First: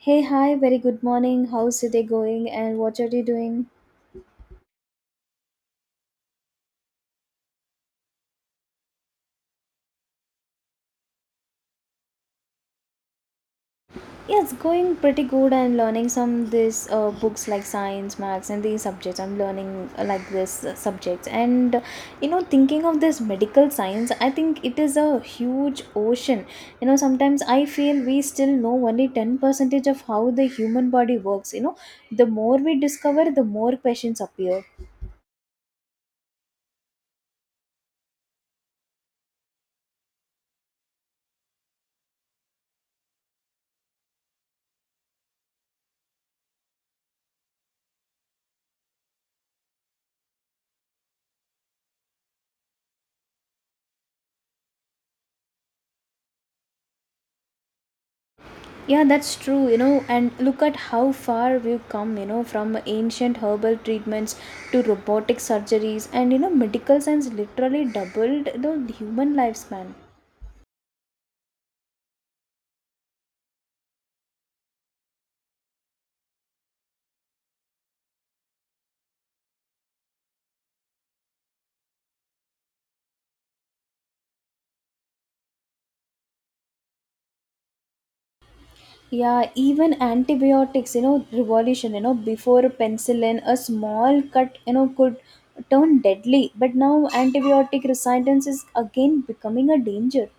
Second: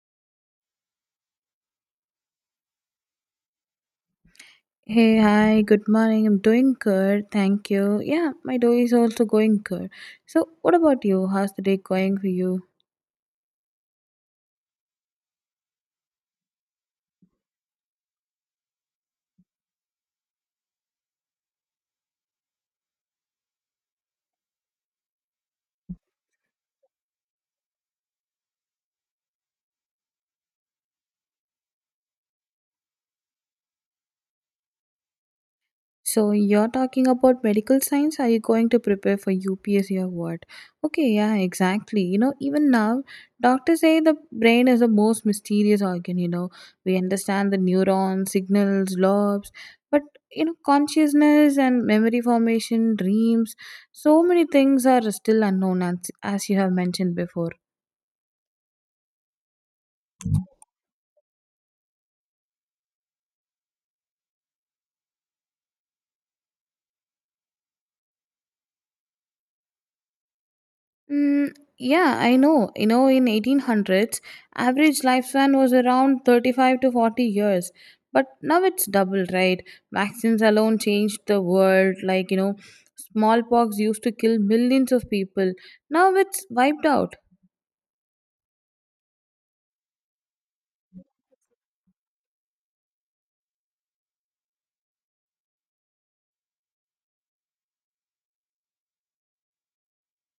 Hey, hi, very good morning. How's the day going and what are you doing? Hey, hi, good morning. I'm doing good. Thank you. Yeah, my day is also going good. So, what about you? How's the day going for you? Yeah, it's going pretty good and learning some this books like science, maths, and these subjects. I'm learning like this subjects, and thinking of this medical science, I think it is a huge ocean. Sometimes I feel we still know only 10 percentage of how the human body works. The more we discover, the more questions appear. So, you're talking about medical science. Are you going to prepare for UPSC or what? Okay, yeah, exactly. You know, even now, doctors say the brain is the most mysterious organ. You know, we understand the neurons, signals, lobes, but you know, consciousness and memory formation, dreams, so many things are still unknown, as you have mentioned before. Yeah, that's true, and look at how far we've come, from ancient herbal treatments to robotic surgeries, and medical science literally doubled the human lifespan. Mm, yeah, I know. You know, in 1800s, average lifespan was around 35 to 40 years. But now it's double, right? Vaccines alone changed the world. Like, you know, smallpox used to kill millions of people. Now it's wiped out. Yeah, even antibiotics, revolution, before penicillin, a small cut, could turn deadly, but now antibiotic resistance is again becoming a danger.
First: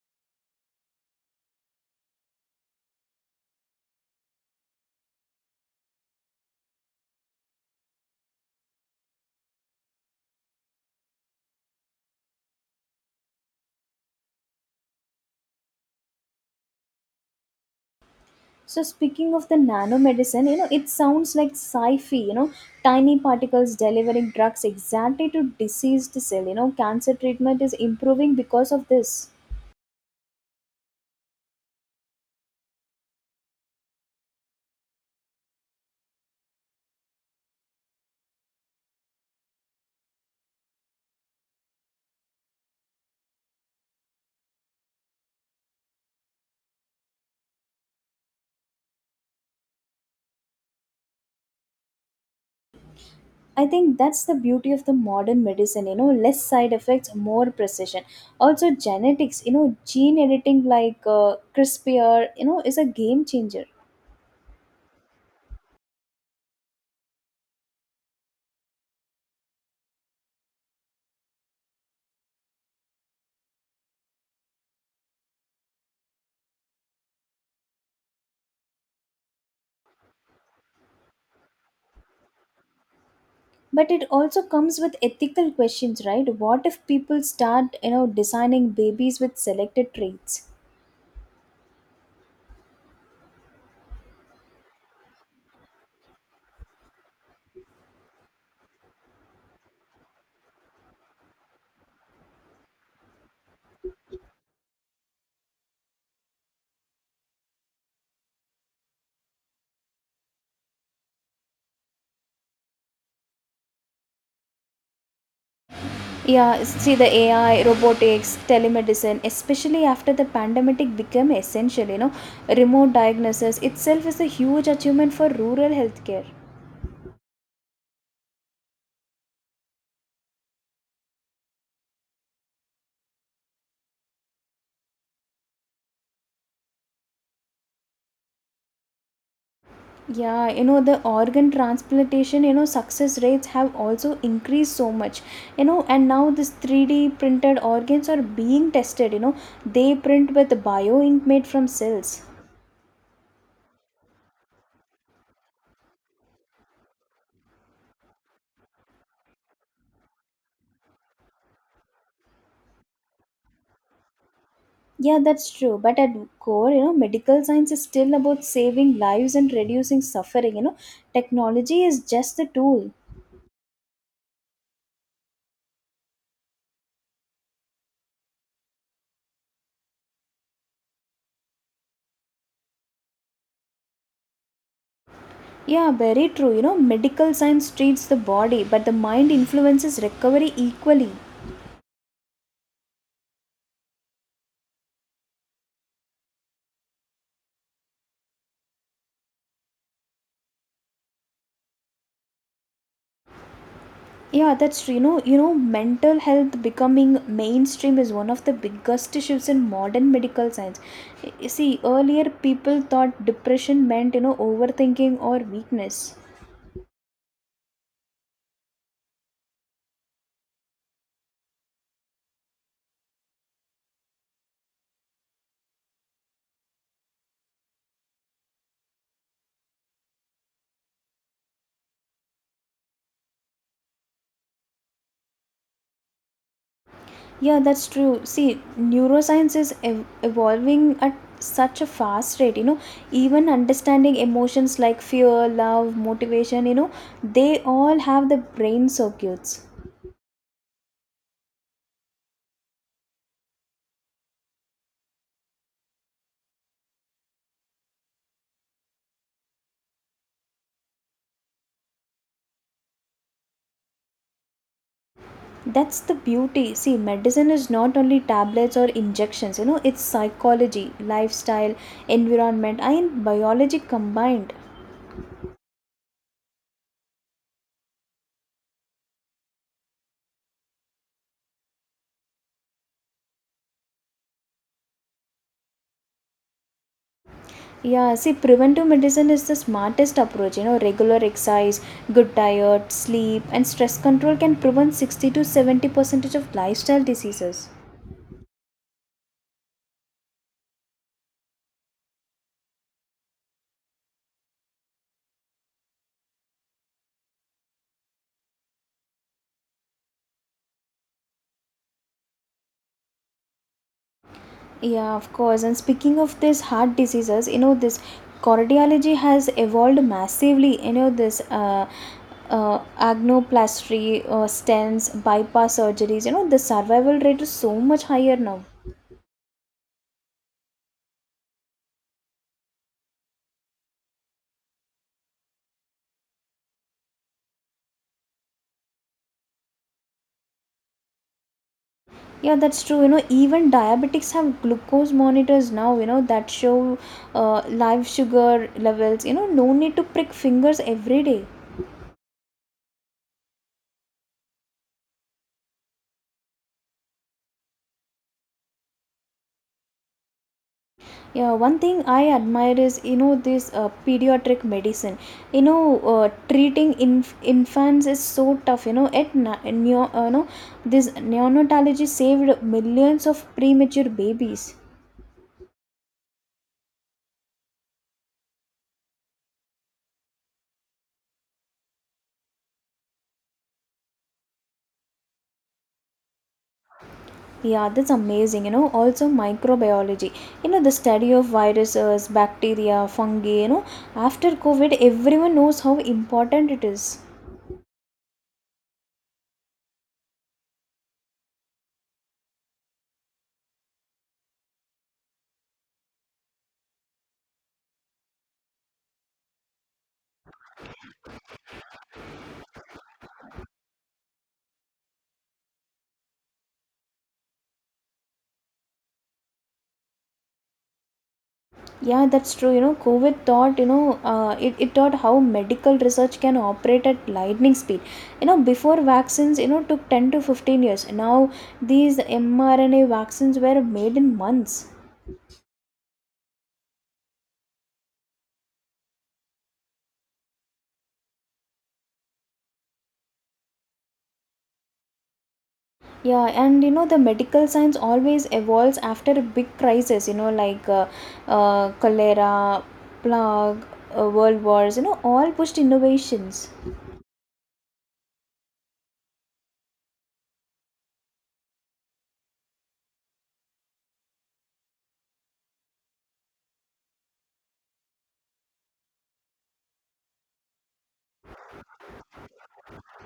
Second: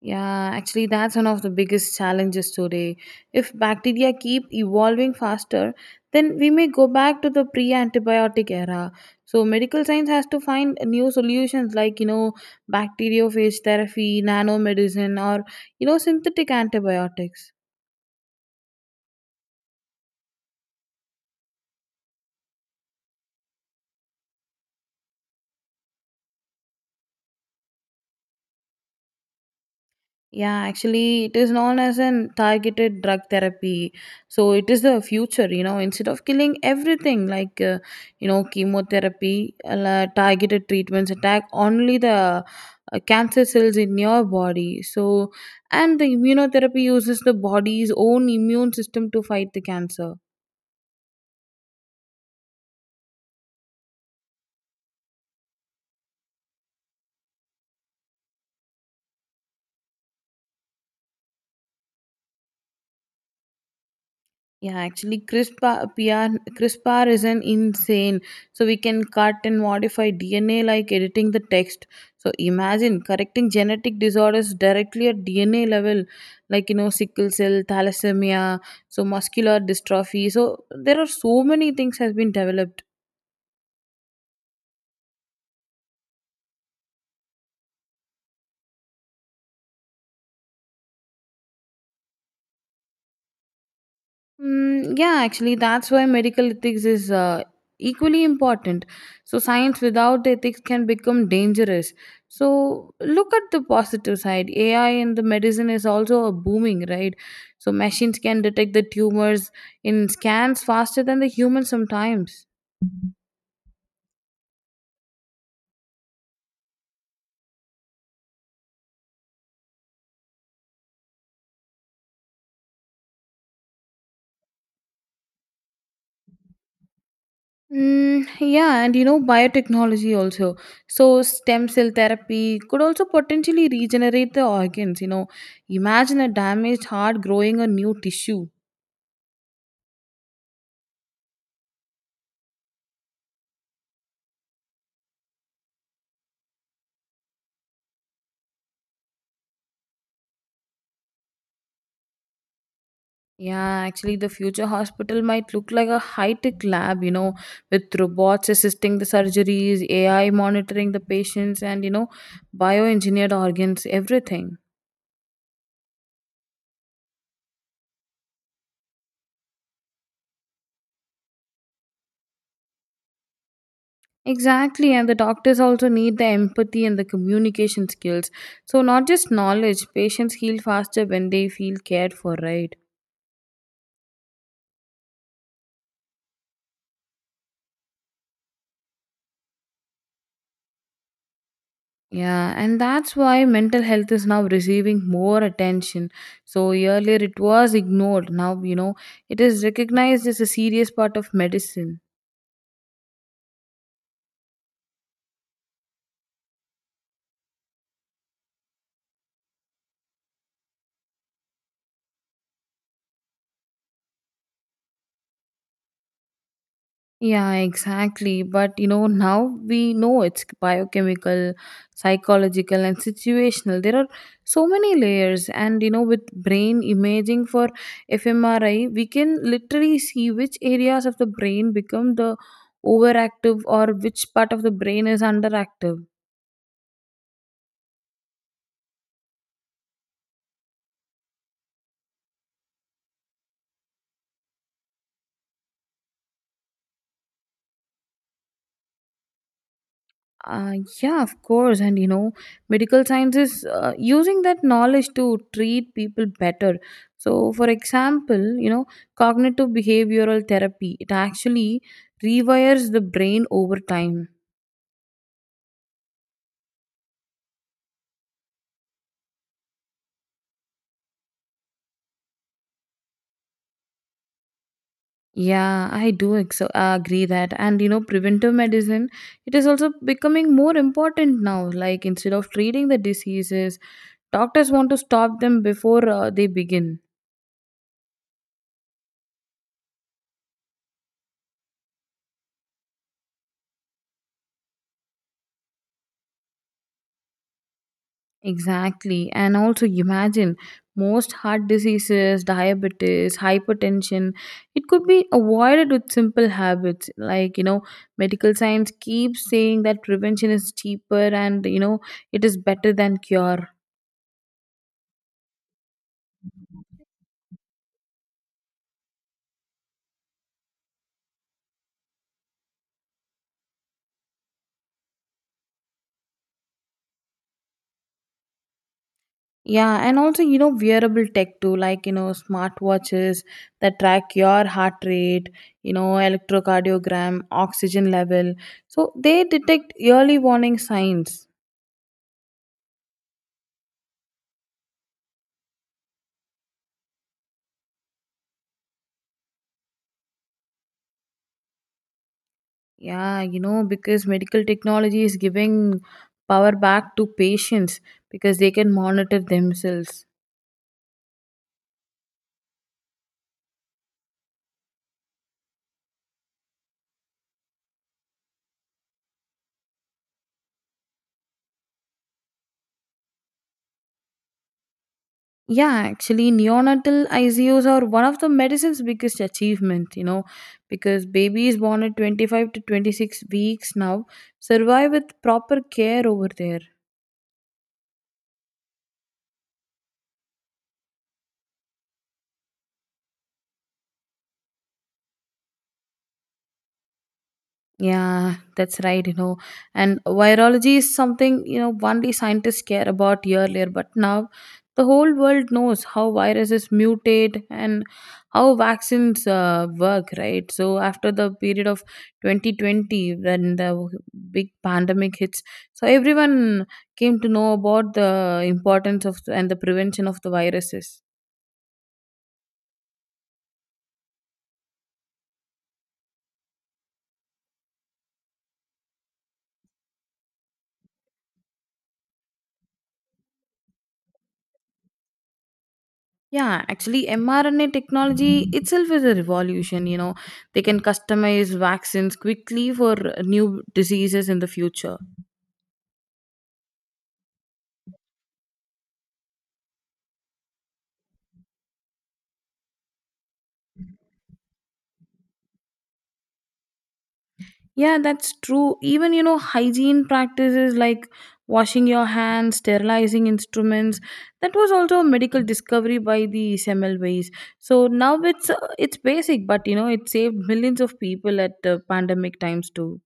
Yeah, actually, that's one of the biggest challenges today. If bacteria keep evolving faster, then we may go back to the pre antibiotic era. So, medical science has to find new solutions like, you know, bacteriophage therapy, nanomedicine, or, you know, synthetic antibiotics. So speaking of the nanomedicine, it sounds like sci-fi, tiny particles delivering drugs exactly to diseased cell, cancer treatment is improving because of this. Yeah, actually, it is known as an targeted drug therapy. So it is the future, you know, instead of killing everything like, you know, chemotherapy, targeted treatments attack only the cancer cells in your body. So, and the immunotherapy uses the body's own immune system to fight the cancer. I think that's the beauty of the modern medicine, less side effects, more precision. Also genetics, gene editing like CRISPR, is a game changer. Yeah, actually, CRISPR, CRISPR is an insane. So we can cut and modify DNA like editing the text. So imagine correcting genetic disorders directly at DNA level, like you know sickle cell, thalassemia, so muscular dystrophy. So there are so many things has been developed. But it also comes with ethical questions, right? What if people start, designing babies with selected traits? Mm, yeah, actually, that's why medical ethics is equally important. So, science without ethics can become dangerous. So, look at the positive side. AI in the medicine is also a booming, right? So, machines can detect the tumors in scans faster than the humans sometimes. Yeah, see the AI, robotics, telemedicine, especially after the pandemic became essential, remote diagnosis itself is a huge achievement for rural healthcare. Mm, yeah, and you know, biotechnology also. So, stem cell therapy could also potentially regenerate the organs. You know, imagine a damaged heart growing a new tissue. Yeah, the organ transplantation, success rates have also increased so much, and now this 3D printed organs are being tested, they print with bio ink made from cells. Yeah, actually, the future hospital might look like a high tech lab, you know, with robots assisting the surgeries, AI monitoring the patients, and, you know, bioengineered organs, everything. Yeah, that's true. But at core, medical science is still about saving lives and reducing suffering. Technology is just the tool. Exactly, and the doctors also need the empathy and the communication skills. So, not just knowledge, patients heal faster when they feel cared for, right? Yeah, very true. Medical science treats the body, but the mind influences recovery equally. Yeah, and that's why mental health is now receiving more attention. So, earlier it was ignored. Now, you know, it is recognized as a serious part of medicine. Yeah, that's true. Mental health becoming mainstream is one of the biggest issues in modern medical science. You see, earlier people thought depression meant, overthinking or weakness. Yeah, exactly. But, you know, now we know it's biochemical, psychological, and situational. There are so many layers. And, you know, with brain imaging for fMRI, we can literally see which areas of the brain become the overactive or which part of the brain is underactive. Yeah, that's true. See, evolving at such a fast rate, even understanding emotions like fear, love, motivation, they all have the brain circuits. Uh, yeah, of course. And you know, medical science is using that knowledge to treat people better. So, for example, you know, cognitive behavioral therapy, it actually rewires the brain over time. That's the beauty. See, medicine is not only tablets or injections, it's psychology, lifestyle, environment, and biology combined. Yeah, I agree that. And you know, preventive medicine, it is also becoming more important now. Like, instead of treating the diseases, doctors want to stop them before they begin. Yeah, see, preventive medicine is the smartest approach. Regular exercise, good diet, sleep, and stress control can prevent 60 to 70 percentage of lifestyle diseases. Exactly. And also imagine most heart diseases, diabetes, hypertension, it could be avoided with simple habits. Like, you know, medical science keeps saying that prevention is cheaper and, you know, it is better than cure. Yeah, of course. And speaking of this heart diseases, this cardiology has evolved massively. This agnoplasty, stents, bypass surgeries, the survival rate is so much higher now. Yeah, and also, you know, wearable tech too, like, you know, smartwatches that track your heart rate, you know, electrocardiogram, oxygen level. So they detect early warning signs. Yeah, that's true. Even diabetics have glucose monitors now, that show live sugar levels. No need to prick fingers every day. Yeah, you know, because medical technology is giving power back to patients because they can monitor themselves. Yeah, one thing I admire is, this pediatric medicine. Treating infants is so tough. You know, at na- neo- no, this neonatology saved millions of premature babies. Yeah, actually, neonatal ICU's are one of the medicine's biggest achievement, you know, because babies born at 25 to 26 weeks now survive with proper care over there. Yeah, that's amazing. Also microbiology. The study of viruses, bacteria, fungi. After COVID, everyone knows how important it is. Yeah, that's right, you know. And virology is something, you know, only scientists care about earlier, but now the whole world knows how viruses mutate and how vaccines work, right? So after the period of 2020, when the big pandemic hits, so everyone came to know about the importance of and the prevention of the viruses. Yeah, that's true. COVID taught, it taught how medical research can operate at lightning speed. Before vaccines, took 10 to 15 years. Now, these mRNA vaccines were made in months. Yeah, actually, mRNA technology itself is a revolution. You know, they can customize vaccines quickly for new diseases in the future. Yeah, and the medical science always evolves after a big crisis, like cholera, plague, world wars, all pushed innovations. Yeah, that's true. Even, you know, hygiene practices like washing your hands, sterilizing instruments, that was also a medical discovery by the Semmelweis. So now it's basic, but you know, it saved millions of people at pandemic times too.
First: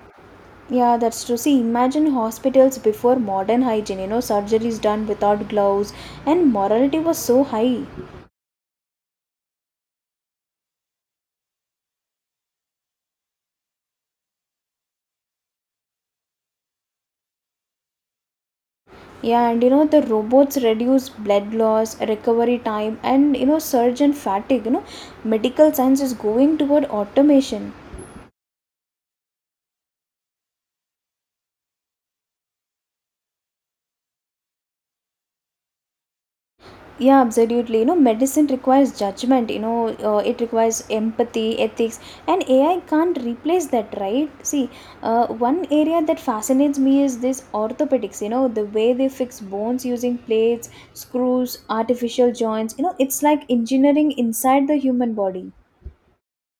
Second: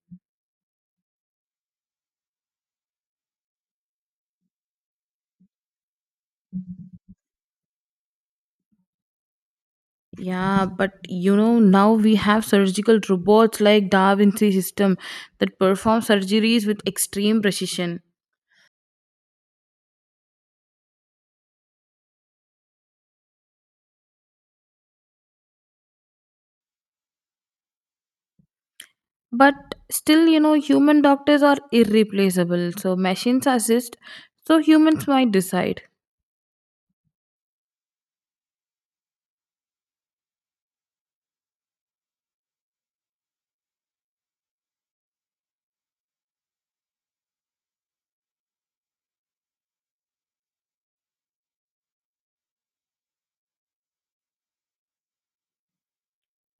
Yeah, that's true. See, imagine hospitals before modern hygiene, surgeries done without gloves, and morality was so high. Yeah, but you know, now we have surgical robots like Da Vinci system that perform surgeries with extreme precision. Yeah, and the robots reduce blood loss, recovery time, and surgeon fatigue. Medical science is going toward automation. But still, you know, human doctors are irreplaceable. So machines assist, so humans might decide. Yeah, absolutely. Medicine requires judgment, it requires empathy, ethics, and AI can't replace that, right? See, one area that fascinates me is this orthopedics, the way they fix bones using plates, screws, artificial joints. It's like engineering inside the human body.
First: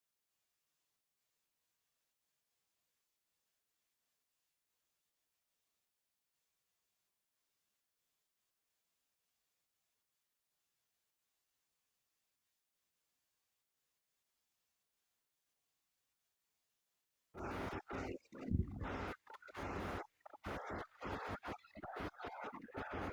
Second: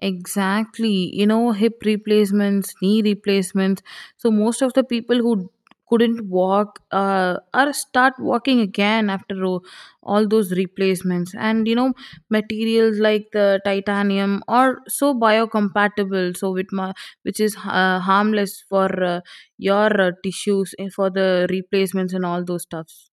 Exactly. You know, hip replacements, knee replacements. So most of the people who couldn't walk are start walking again after all those replacements. And you know, materials like the titanium are so biocompatible, so with my, which is harmless for your tissues and for the replacements and all those stuffs.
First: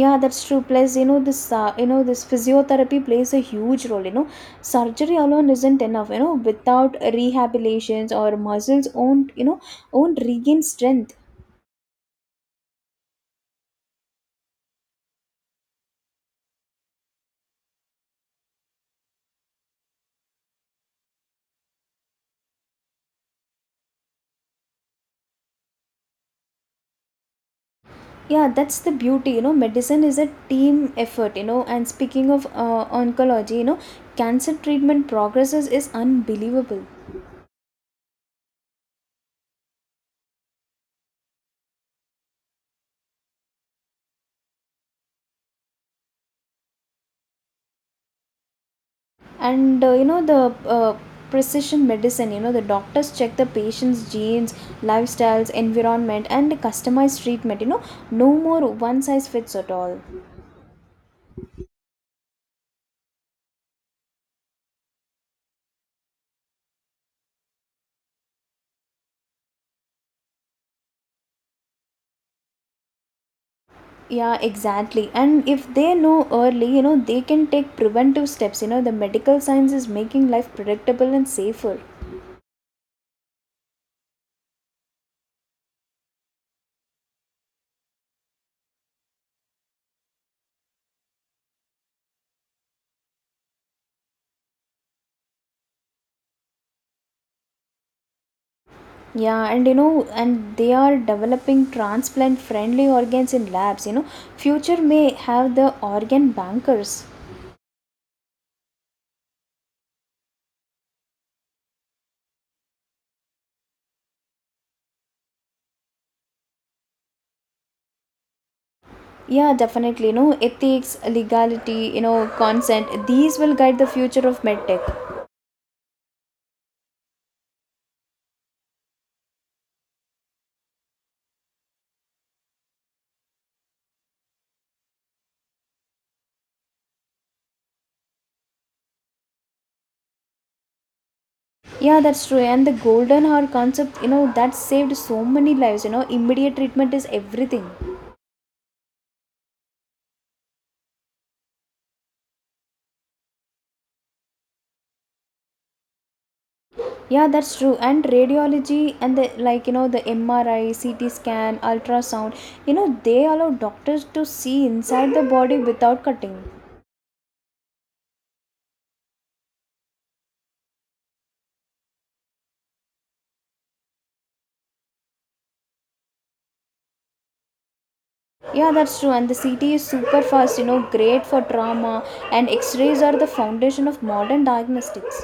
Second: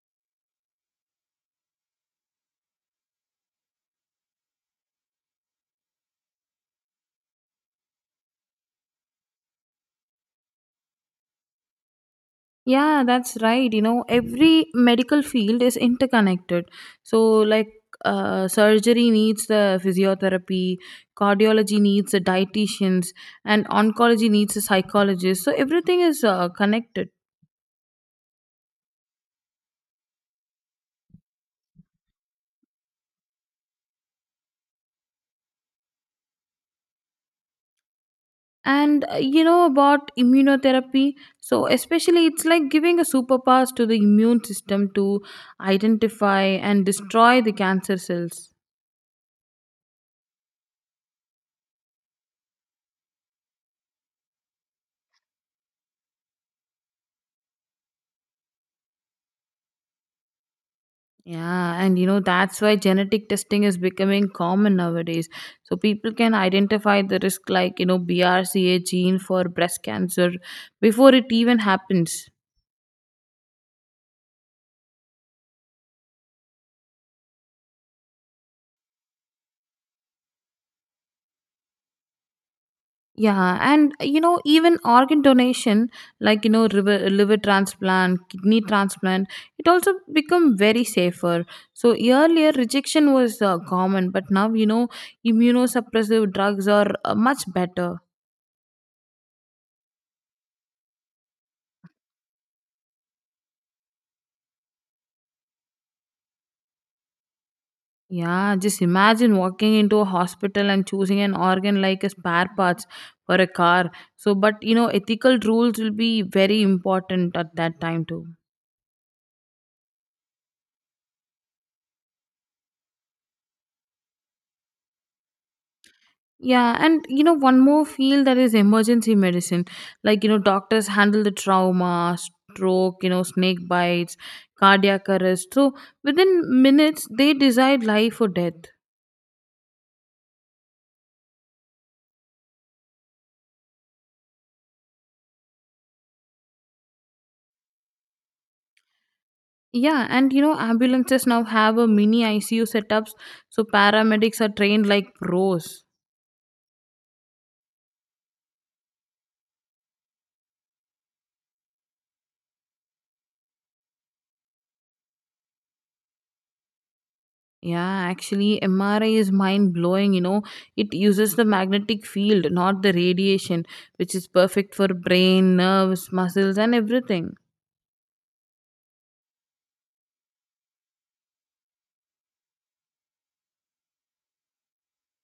Yeah, that's true. Plus, this this physiotherapy plays a huge role. Surgery alone isn't enough, without rehabilitations or muscles won't, won't regain strength. Yeah, that's right. You know, every medical field is interconnected. So, like, surgery needs the physiotherapy, cardiology needs the dietitians, and oncology needs the psychologist. So, everything is connected. Yeah, that's the beauty. Medicine is a team effort. And speaking of oncology, cancer treatment progresses is unbelievable. And you know about immunotherapy. So, especially, it's like giving a superpowers to the immune system to identify and destroy the cancer cells. And the precision medicine. The doctors check the patient's genes, lifestyles, environment, and customized treatment. No more one size fits at all. Yeah, and you know, that's why genetic testing is becoming common nowadays. So people can identify the risk, like, you know, BRCA gene for breast cancer before it even happens. Yeah, exactly. And if they know early, they can take preventive steps. The medical science is making life predictable and safer. Yeah, and you know, even organ donation, like, you know, liver, liver transplant, kidney transplant, it also become very safer. So earlier rejection was common, but now, you know, immunosuppressive drugs are much better. Yeah, and you know and they are developing transplant friendly organs in labs. Future may have the organ bankers. Yeah, just imagine walking into a hospital and choosing an organ like a spare parts for a car. So, but you know, ethical rules will be very important at that time too. Yeah, definitely. No ethics, legality, consent. These will guide the future of medtech. Yeah, and you know, one more field that is emergency medicine. Like, you know, doctors handle the trauma, stroke, you know, snake bites, cardiac arrest. So, within minutes, they decide life or death. Yeah, that's true. And the golden hour concept, that saved so many lives. Immediate treatment is everything. Yeah, and you know, ambulances now have a mini ICU setups, so paramedics are trained like pros. Yeah, that's true. And radiology and the like, the MRI, CT scan, ultrasound. They allow doctors to see inside the body without cutting. Yeah, actually, MRI is mind blowing. You know, it uses the magnetic field, not the radiation, which is perfect for brain, nerves, muscles, and everything. Yeah, that's true. And the CT is super fast. Great for trauma. And X-rays are the foundation of modern diagnostics.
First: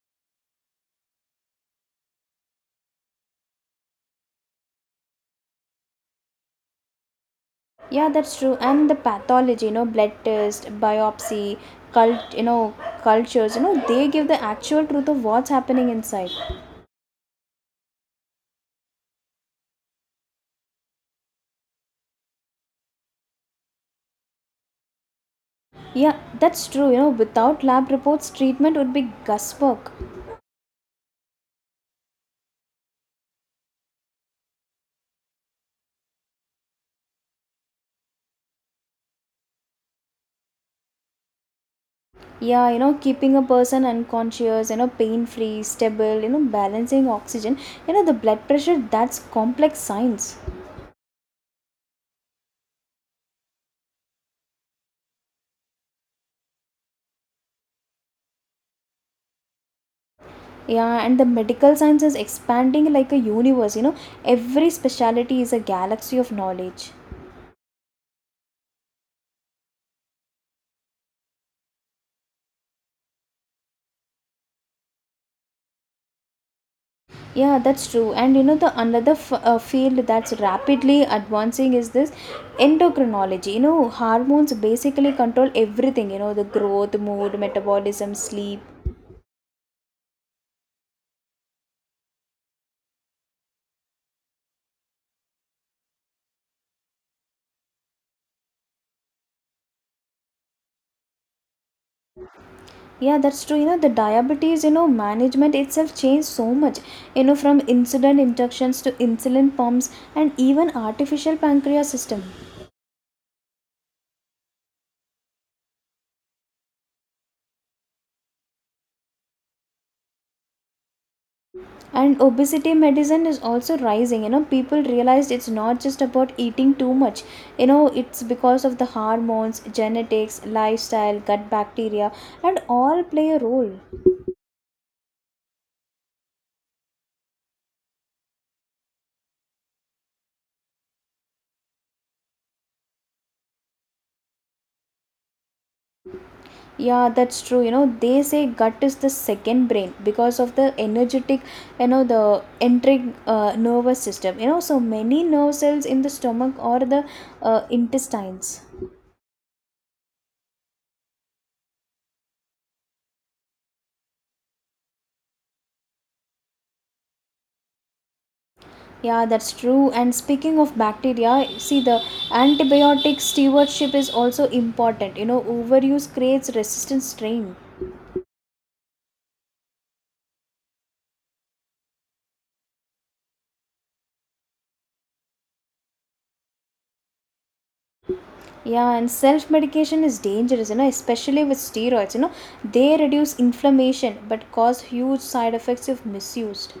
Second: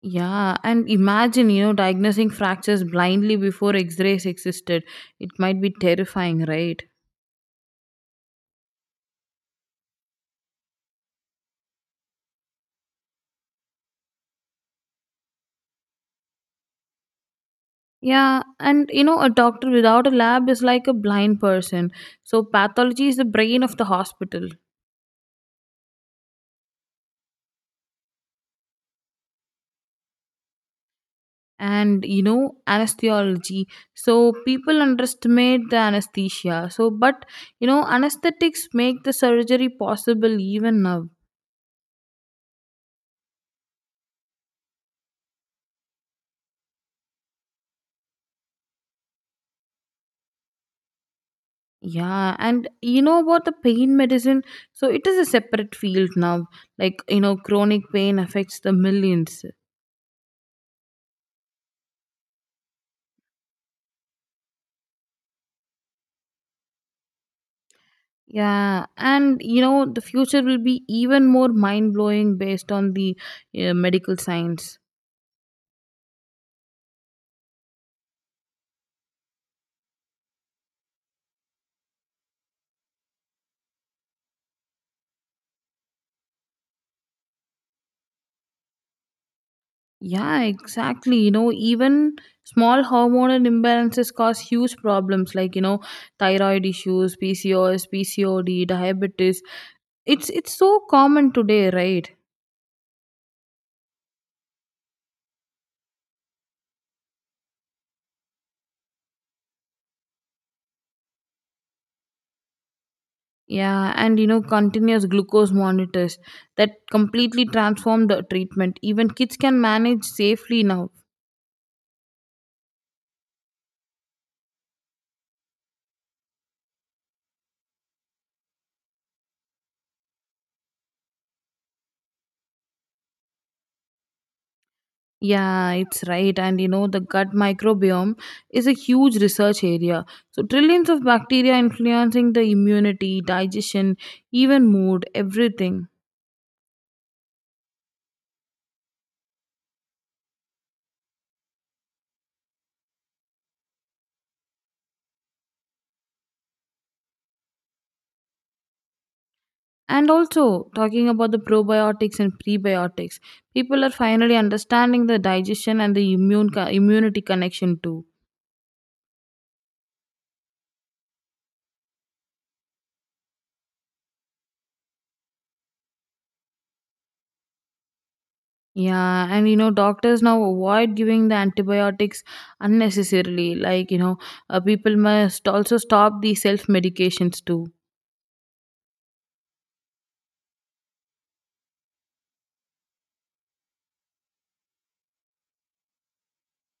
Yeah, and imagine, you know, diagnosing fractures blindly before x rays existed. It might be terrifying, right? Yeah, that's true. And the pathology, blood test, biopsy, cult you know cultures, they give the actual truth of what's happening inside. Yeah, and you know, a doctor without a lab is like a blind person. So, pathology is the brain of the hospital. Yeah, that's true. Without lab reports treatment would be guesswork. And you know anesthesiology, so people underestimate the anesthesia, so but you know anesthetics make the surgery possible even now. Yeah, keeping a person unconscious, pain free, stable, balancing oxygen, the blood pressure, that's complex science. Yeah and you know about the pain medicine, so it is a separate field now, like you know chronic pain affects the millions. Yeah, and the medical science is expanding like a universe. Every specialty is a galaxy of knowledge. Yeah and you know the future will be even more mind blowing based on the medical science. Yeah, that's true. And the another field that's rapidly advancing is this endocrinology. Hormones basically control everything, the growth, mood, metabolism, sleep. Yeah, exactly. You know, even small hormonal imbalances cause huge problems like, you know, thyroid issues, PCOS, PCOD, diabetes. It's so common today, right? Yeah, that's true. The diabetes, management itself changed so much, from insulin injections to insulin pumps and even artificial pancreas system. Yeah, and you know, continuous glucose monitors that completely transform the treatment. Even kids can manage safely now. And obesity medicine is also rising. People realized it's not just about eating too much. It's because of the hormones, genetics, lifestyle, gut bacteria, and all play a role. Yeah, it's right. And you know, the gut microbiome is a huge research area. So, trillions of bacteria influencing the immunity, digestion, even mood, everything. Yeah, that's true. They say gut is the second brain because of the energetic, the entering nervous system. So many nerve cells in the stomach or the intestines. And also, talking about the probiotics and prebiotics, people are finally understanding the digestion and the immunity connection too. Yeah, that's true. And speaking of bacteria, see the antibiotic stewardship is also important. Overuse creates resistant strain. Yeah, and you know, doctors now avoid giving the antibiotics unnecessarily. Like, you know, people must also stop the self medications too. Yeah, and self medication is dangerous, especially with steroids. They reduce inflammation but cause huge side effects if misused.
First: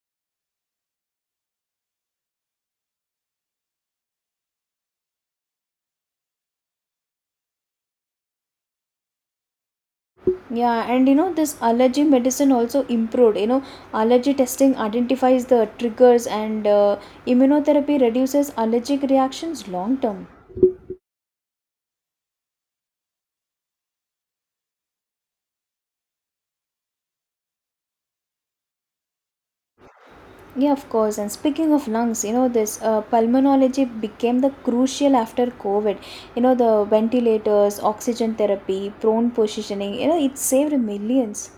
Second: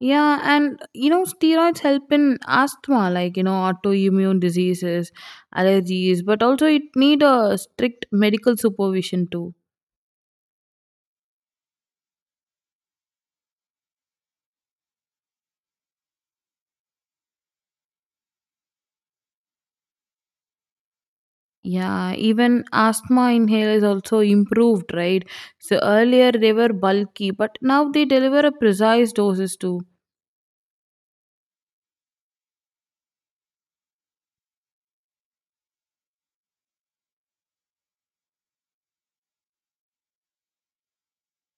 Yeah, and you know, steroids help in asthma, like you know, autoimmune diseases, allergies, but also it need a strict medical supervision too. Yeah, and this allergy medicine also improved. Allergy testing identifies the triggers, and immunotherapy reduces allergic reactions long term. Yeah, even asthma inhalers also improved, right? So earlier they were bulky, but now they deliver a precise doses too. Yeah, of course. And speaking of lungs, this pulmonology became the crucial after COVID. The ventilators, oxygen therapy, prone positioning, it saved millions.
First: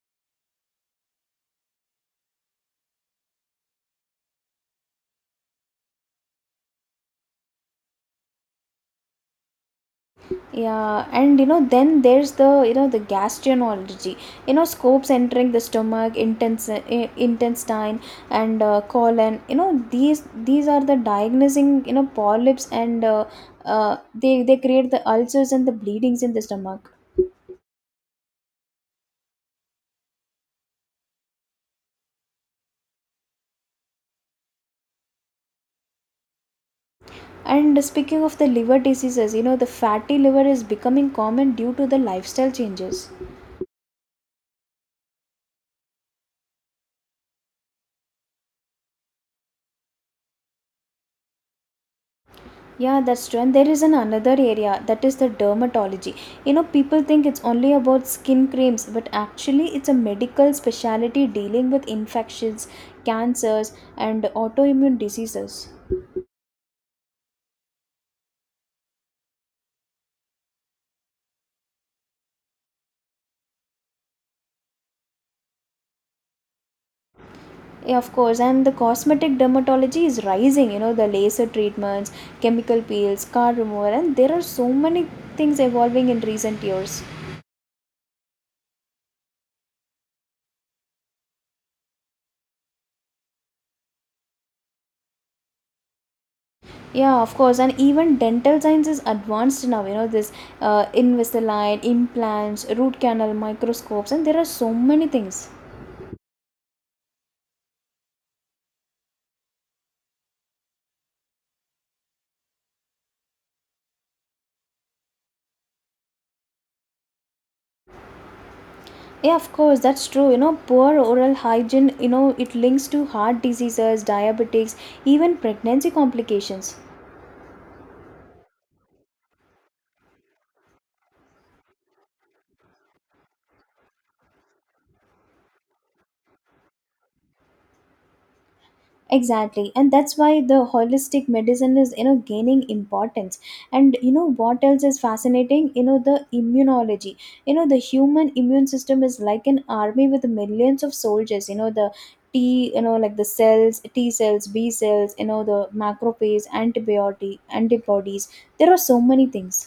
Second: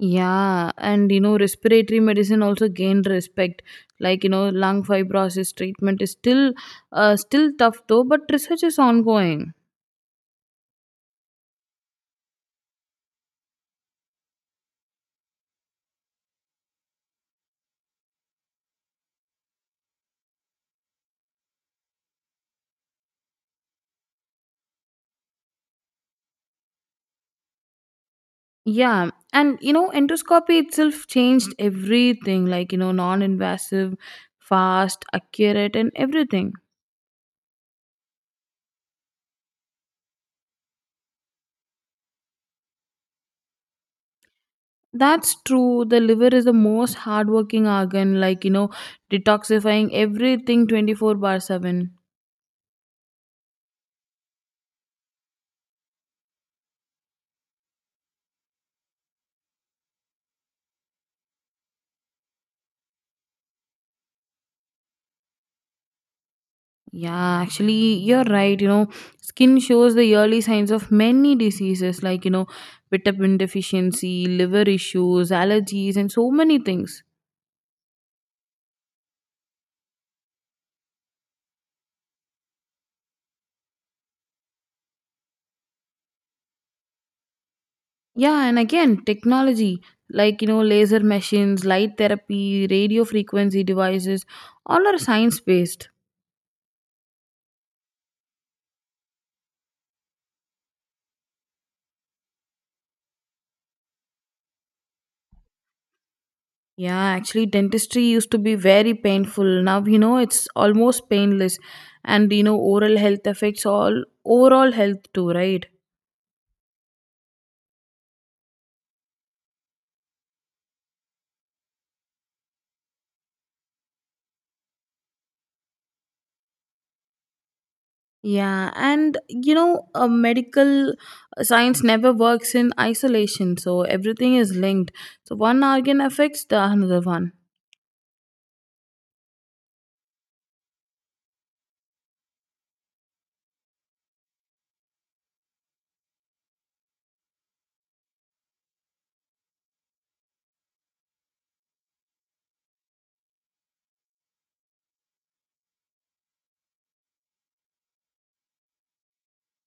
Yeah, and you know, respiratory medicine also gained respect. Like you know, lung fibrosis treatment is still tough though, but research is ongoing. Yeah, and then there's the the gastroenterology. Scopes entering the stomach, intestine, and colon. These are the diagnosing, polyps, and they create the ulcers and the bleedings in the stomach. Yeah, and you know, endoscopy itself changed everything like, you know, non invasive, fast, accurate, and everything. And speaking of the liver diseases, the fatty liver is becoming common due to the lifestyle changes. That's true. The liver is the most hardworking organ, like, you know, detoxifying everything 24/7. Yeah, that's true. And there is an another area that is the dermatology. People think it's only about skin creams, but actually, it's a medical specialty dealing with infections, cancers, and autoimmune diseases. Yeah, actually, you're right. You know, skin shows the early signs of many diseases like, you know, vitamin deficiency, liver issues, allergies, and so many things. Yeah, of course, and the cosmetic dermatology is rising. The laser treatments, chemical peels, car removal, and there are so many things evolving in recent years. Yeah, and again, technology like you know, laser machines, light therapy, radio frequency devices, all are science based. Yeah, of course, and even dental science is advanced now. This Invisalign, implants, root canal, microscopes, and there are so many things. Yeah, actually, dentistry used to be very painful. Now, you know, it's almost painless. And, you know, oral health affects all overall health too, right? Yeah, of course, that's true. Poor oral hygiene. It links to heart diseases, diabetics, even pregnancy complications. Yeah, and, you know, medical science never works in isolation. So everything is linked. So one organ affects the another one. Exactly, and that's why the holistic medicine is, you know, gaining importance. And you know what else is fascinating, you know, the immunology. You know, the human immune system is like an army with millions of soldiers, you know. The t You know, like the cells, T cells, B cells, you know, the macrophage, antibiotic, antibodies. There are so many things.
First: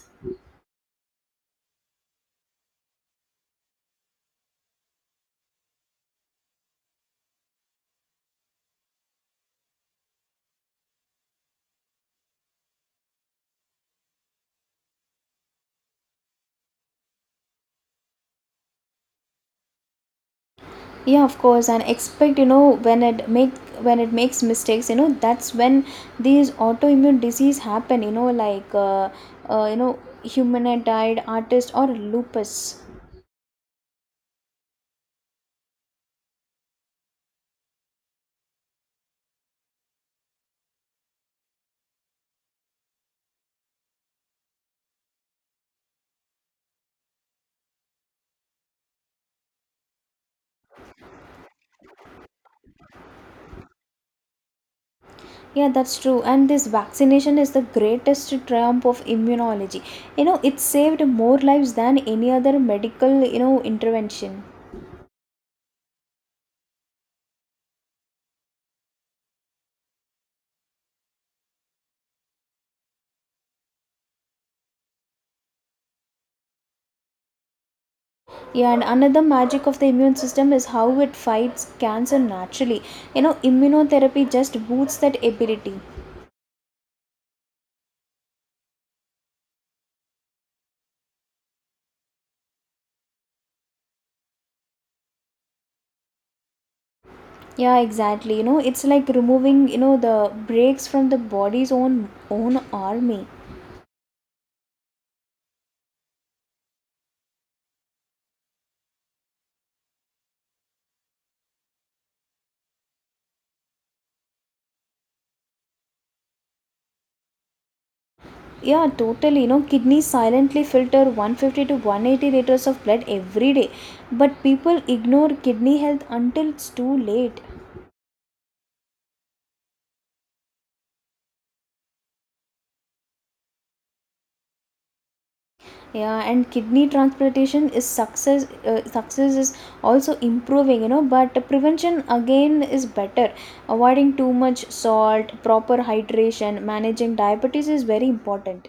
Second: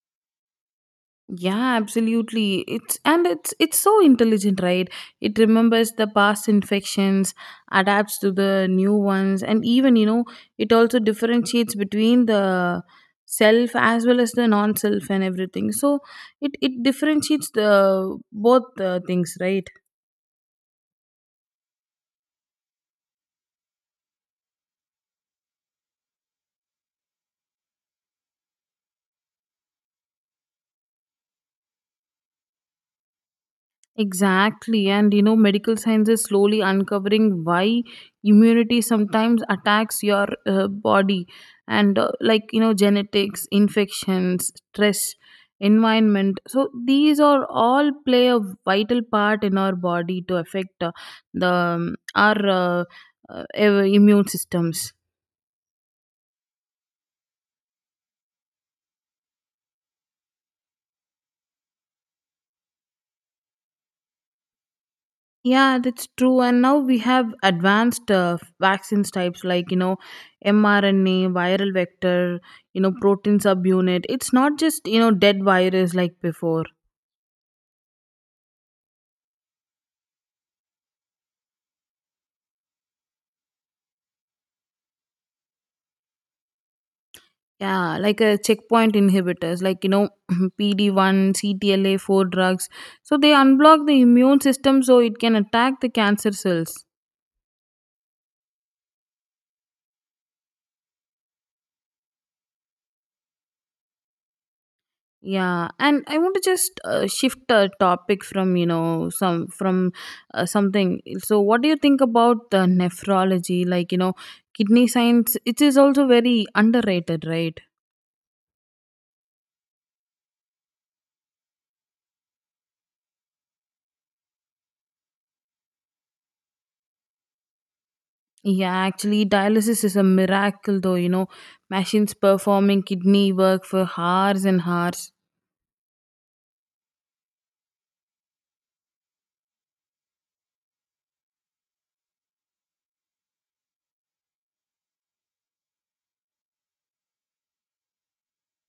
Yeah, absolutely. It's so intelligent, right? It remembers the past infections, adapts to the new ones, and even, you know, it also differentiates between the self as well as the non self and everything. So it differentiates the both things, right? Yeah, of course. And expect, you know, when it makes mistakes, you know, that's when these autoimmune disease happen, you know, like you know, humanoid artist or lupus. Exactly. And you know, medical science is slowly uncovering why immunity sometimes attacks your body. And like, you know, genetics, infections, stress, environment. So these are all play a vital part in our body to affect the our uh, immune systems. Yeah, that's true. And this vaccination is the greatest triumph of immunology. You know, it saved more lives than any other medical, you know, intervention. Yeah, that's true. And now we have advanced vaccines types like, you know, mRNA, viral vector, you know, protein subunit. It's not just, you know, dead virus like before. Yeah, and another magic of the immune system is how it fights cancer naturally. You know, immunotherapy just boosts that ability. Yeah, like a checkpoint inhibitors, like, you know, PD1, CTLA4 drugs. So they unblock the immune system so it can attack the cancer cells. Yeah, exactly. You know, it's like removing, you know, the brakes from the body's own army. Yeah, and I want to just shift a topic from you know some from something. So, what do you think about the nephrology? Like you know, kidney science. It is also very underrated, right? Yeah, totally. You know, kidneys silently filter 150 to 180 liters of blood every day. But people ignore kidney health until it's too late. Yeah, actually, dialysis is a miracle, though. You know, machines performing kidney work for hours and hours. Yeah, and kidney transplantation is success is also improving, you know, but prevention again is better. Avoiding too much salt, proper hydration, managing diabetes is very important.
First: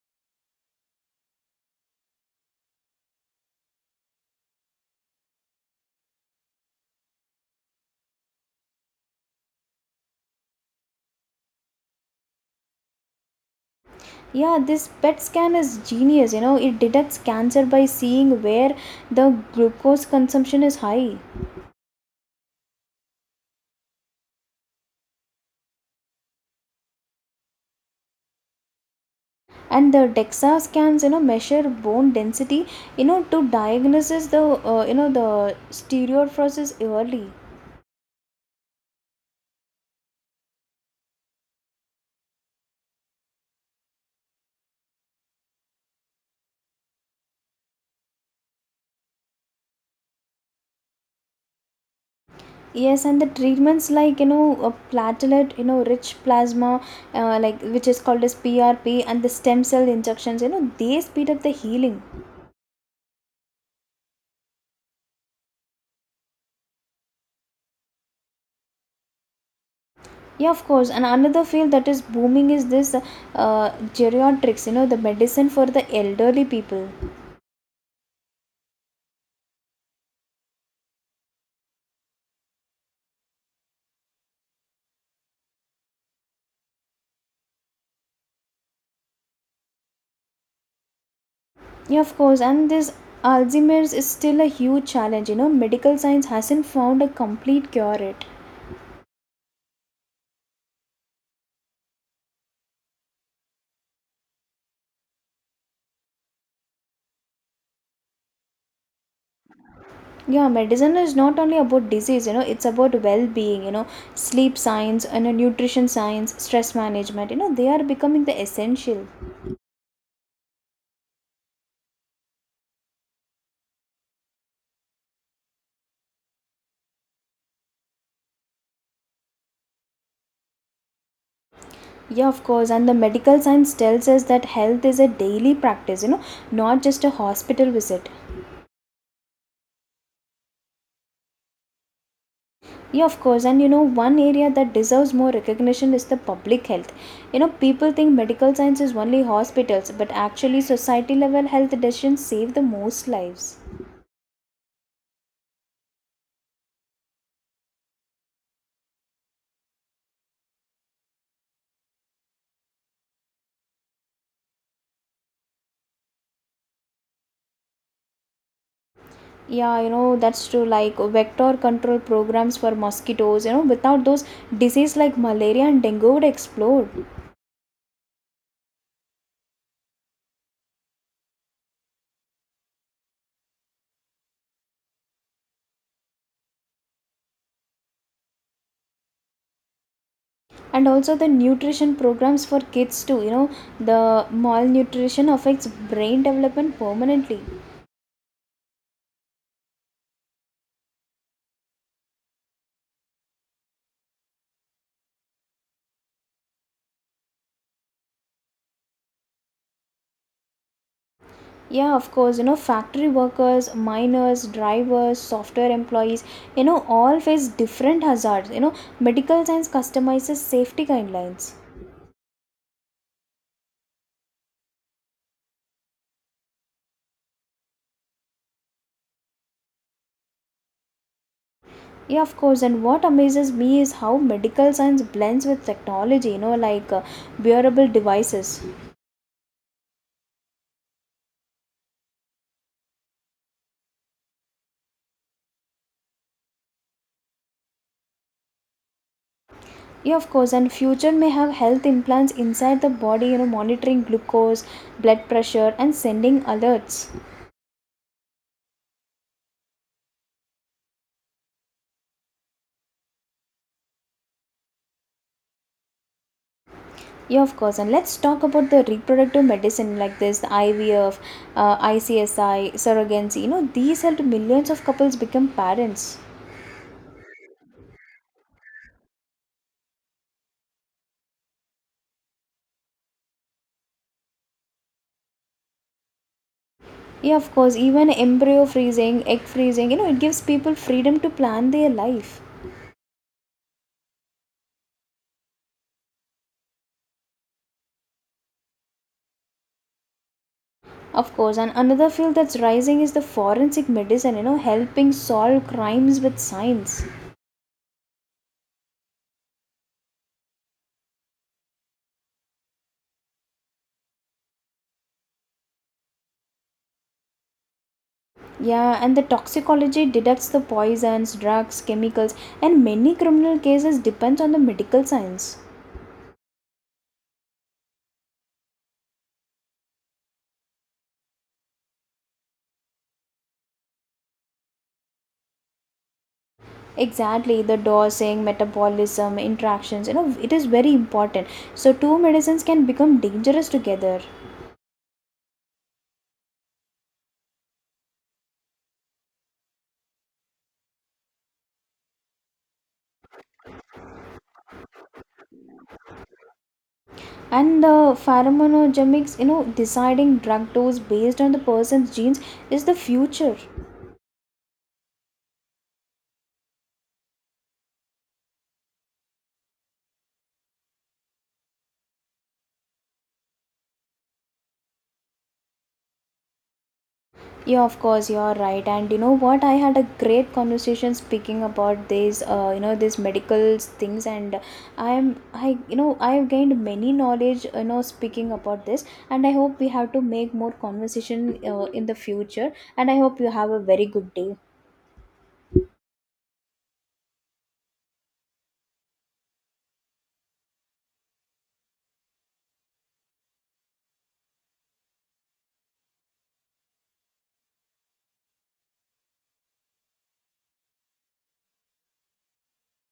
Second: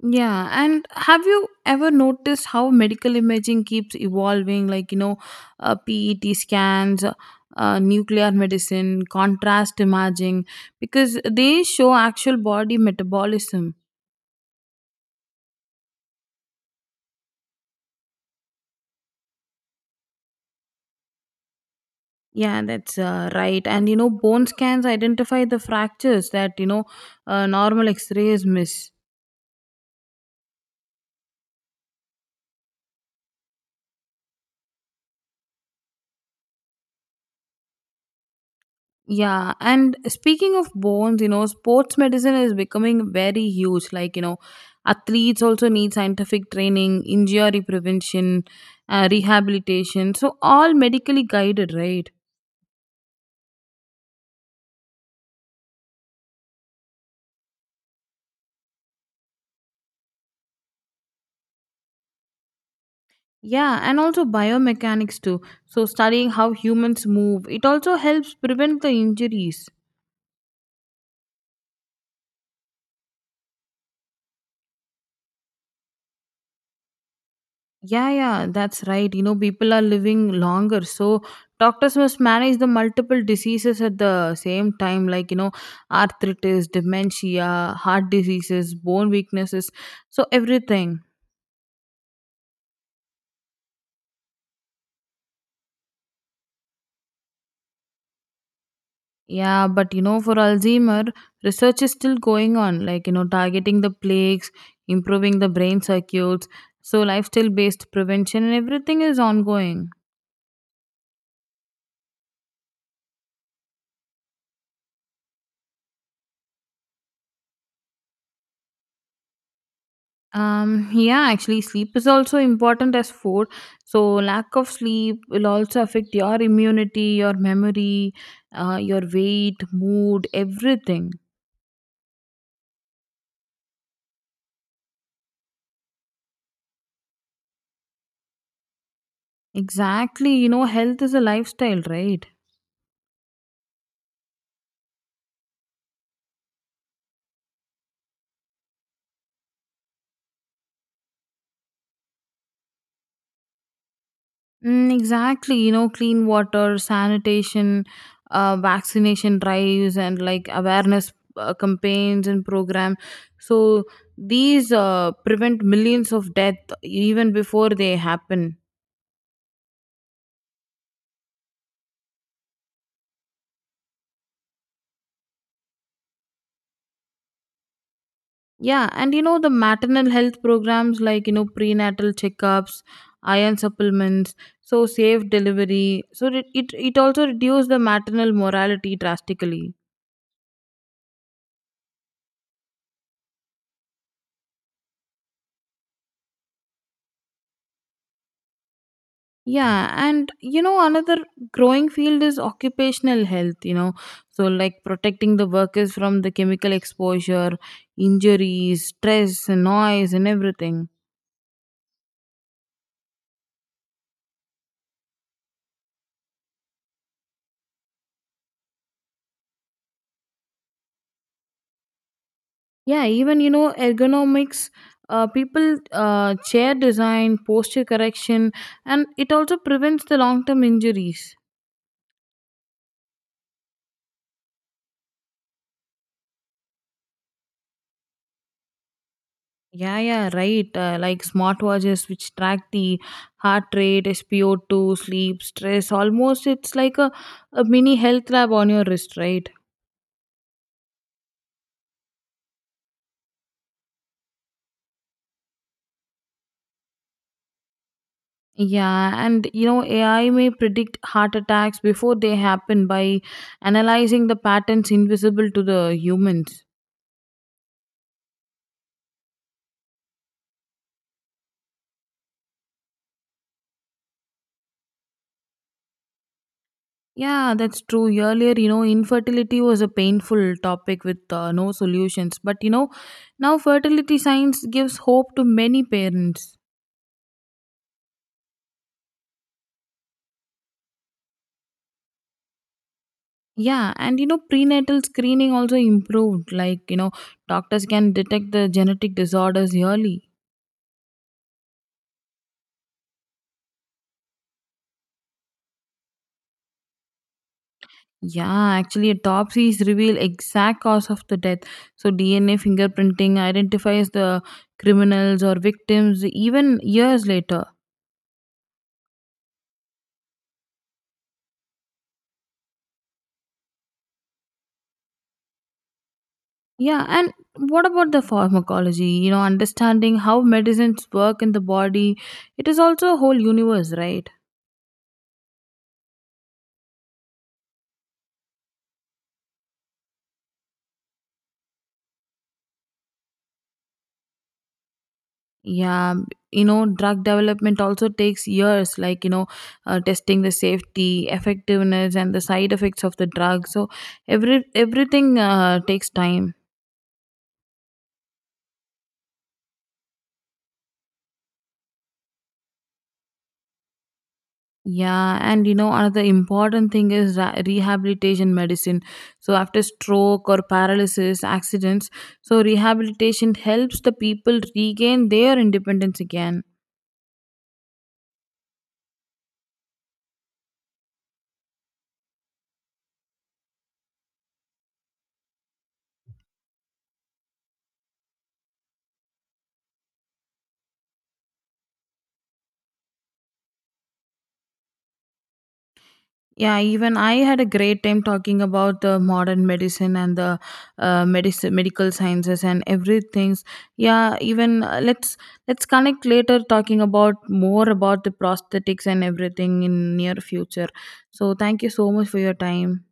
Yeah, and have you ever noticed how medical imaging keeps evolving? Like, you know, PET scans, nuclear medicine, contrast imaging, because they show actual body metabolism. Yeah, this PET scan is genius. You know, it detects cancer by seeing where the glucose consumption is high. Yeah, that's right. And, you know, bone scans identify the fractures that, you know, normal x rays miss. And the DEXA scans, you know, measure bone density, you know, to diagnose the, you know, the stereophrosis early. Yeah, and speaking of bones, you know, sports medicine is becoming very huge. Like, you know, athletes also need scientific training, injury prevention, rehabilitation. So, all medically guided, right? Yes, and the treatments like, you know, a platelet, you know, rich plasma, like which is called as PRP, and the stem cell injections, you know, they speed up the healing. Yeah, and also biomechanics too. So, studying how humans move, it also helps prevent the injuries. Yeah, of course. And another field that is booming is this geriatrics, you know, the medicine for the elderly people. Yeah, yeah, that's right. You know, people are living longer. So doctors must manage the multiple diseases at the same time, like, you know, arthritis, dementia, heart diseases, bone weaknesses. So everything. Yeah, of course. And this Alzheimer's is still a huge challenge, you know, medical science hasn't found a complete cure yet. Yeah, but you know, for Alzheimer, research is still going on, like, you know, targeting the plaques, improving the brain circuits. So lifestyle based prevention and everything is ongoing. Yeah, medicine is not only about disease, you know, it's about well being, you know, sleep science, and you nutrition science, stress management, you know, they are becoming the essential. Yeah, actually, sleep is also important as food. So, lack of sleep will also affect your immunity, your memory, your weight, mood, everything. Yeah, of course. And the medical science tells us that health is a daily practice, you know, not just a hospital visit. Exactly. You know, health is a lifestyle, right? Yeah, of course. And you know, one area that deserves more recognition is the public health. You know, people think medical science is only hospitals, but actually, society level health decisions save the most lives. Mm, exactly. You know, clean water, sanitation, vaccination drives, and like awareness campaigns and program. So, these prevent millions of death even before they happen. Yeah, you know, that's true. Like vector control programs for mosquitoes, you know, without those, disease like malaria and dengue would explode. Yeah, and you know, the maternal health programs like, you know, prenatal checkups, iron supplements, so safe delivery. So it also reduced the maternal mortality drastically. And also, the nutrition programs for kids, too. You know, the malnutrition affects brain development permanently. Yeah, and you know, another growing field is occupational health, you know, so like protecting the workers from the chemical exposure, injuries, stress, and noise, and everything. Yeah, of course, you know, factory workers, miners, drivers, software employees, you know, all face different hazards. You know, medical science customizes safety guidelines. Yeah, even you know ergonomics, people chair design, posture correction, and it also prevents the long-term injuries. Yeah, of course, and what amazes me is how medical science blends with technology, you know, like wearable devices. Yeah, yeah, right. Like smartwatches which track the heart rate, SpO2, sleep, stress. Almost, it's like a mini health lab on your wrist, right? Yeah, of course, and future may have health implants inside the body, you know, monitoring glucose, blood pressure, and sending alerts. Yeah, and you know, AI may predict heart attacks before they happen by analyzing the patterns invisible to the humans. Yeah, of course. And let's talk about the reproductive medicine like this, the IVF, ICSI, surrogacy. You know, these helped millions of couples become parents. Yeah, that's true. Earlier, you know, infertility was a painful topic with no solutions. But, you know, now fertility science gives hope to many parents. Yeah, of course. Even embryo freezing, egg freezing, you know, it gives people freedom to plan their life. Yeah, and you know, prenatal screening also improved. Like, you know, doctors can detect the genetic disorders early. Of course. And another field that's rising is the forensic medicine, you know, helping solve crimes with science. Yeah, actually, autopsies reveal exact cause of the death. So, DNA fingerprinting identifies the criminals or victims even years later. Yeah, and the toxicology detects the poisons, drugs, chemicals, and many criminal cases depends on the medical science. Yeah, and what about the pharmacology? You know, understanding how medicines work in the body, it is also a whole universe, right? Exactly, the dosing, metabolism, interactions, you know, it is very important. So, two medicines can become dangerous together. Yeah, you know, drug development also takes years, like, you know, testing the safety, effectiveness, and the side effects of the drug. So, everything takes time. And the pharmacogenomics, you know, deciding drug dose based on the person's genes is the future. Yeah, and you know, another important thing is rehabilitation medicine. So, after stroke or paralysis, accidents, so rehabilitation helps the people regain their independence again. Yeah, of course, you're right. And you know what? I had a great conversation speaking about these, you know, these medical things, and you know, I have gained many knowledge, you know, speaking about this. And I hope we have to make more conversation in the future. And I hope you have a very good day. Yeah, even I had a great time talking about the modern medicine and the medical sciences and everything. Yeah, even let's connect later talking about more about the prosthetics and everything in near future. So, thank you so much for your time.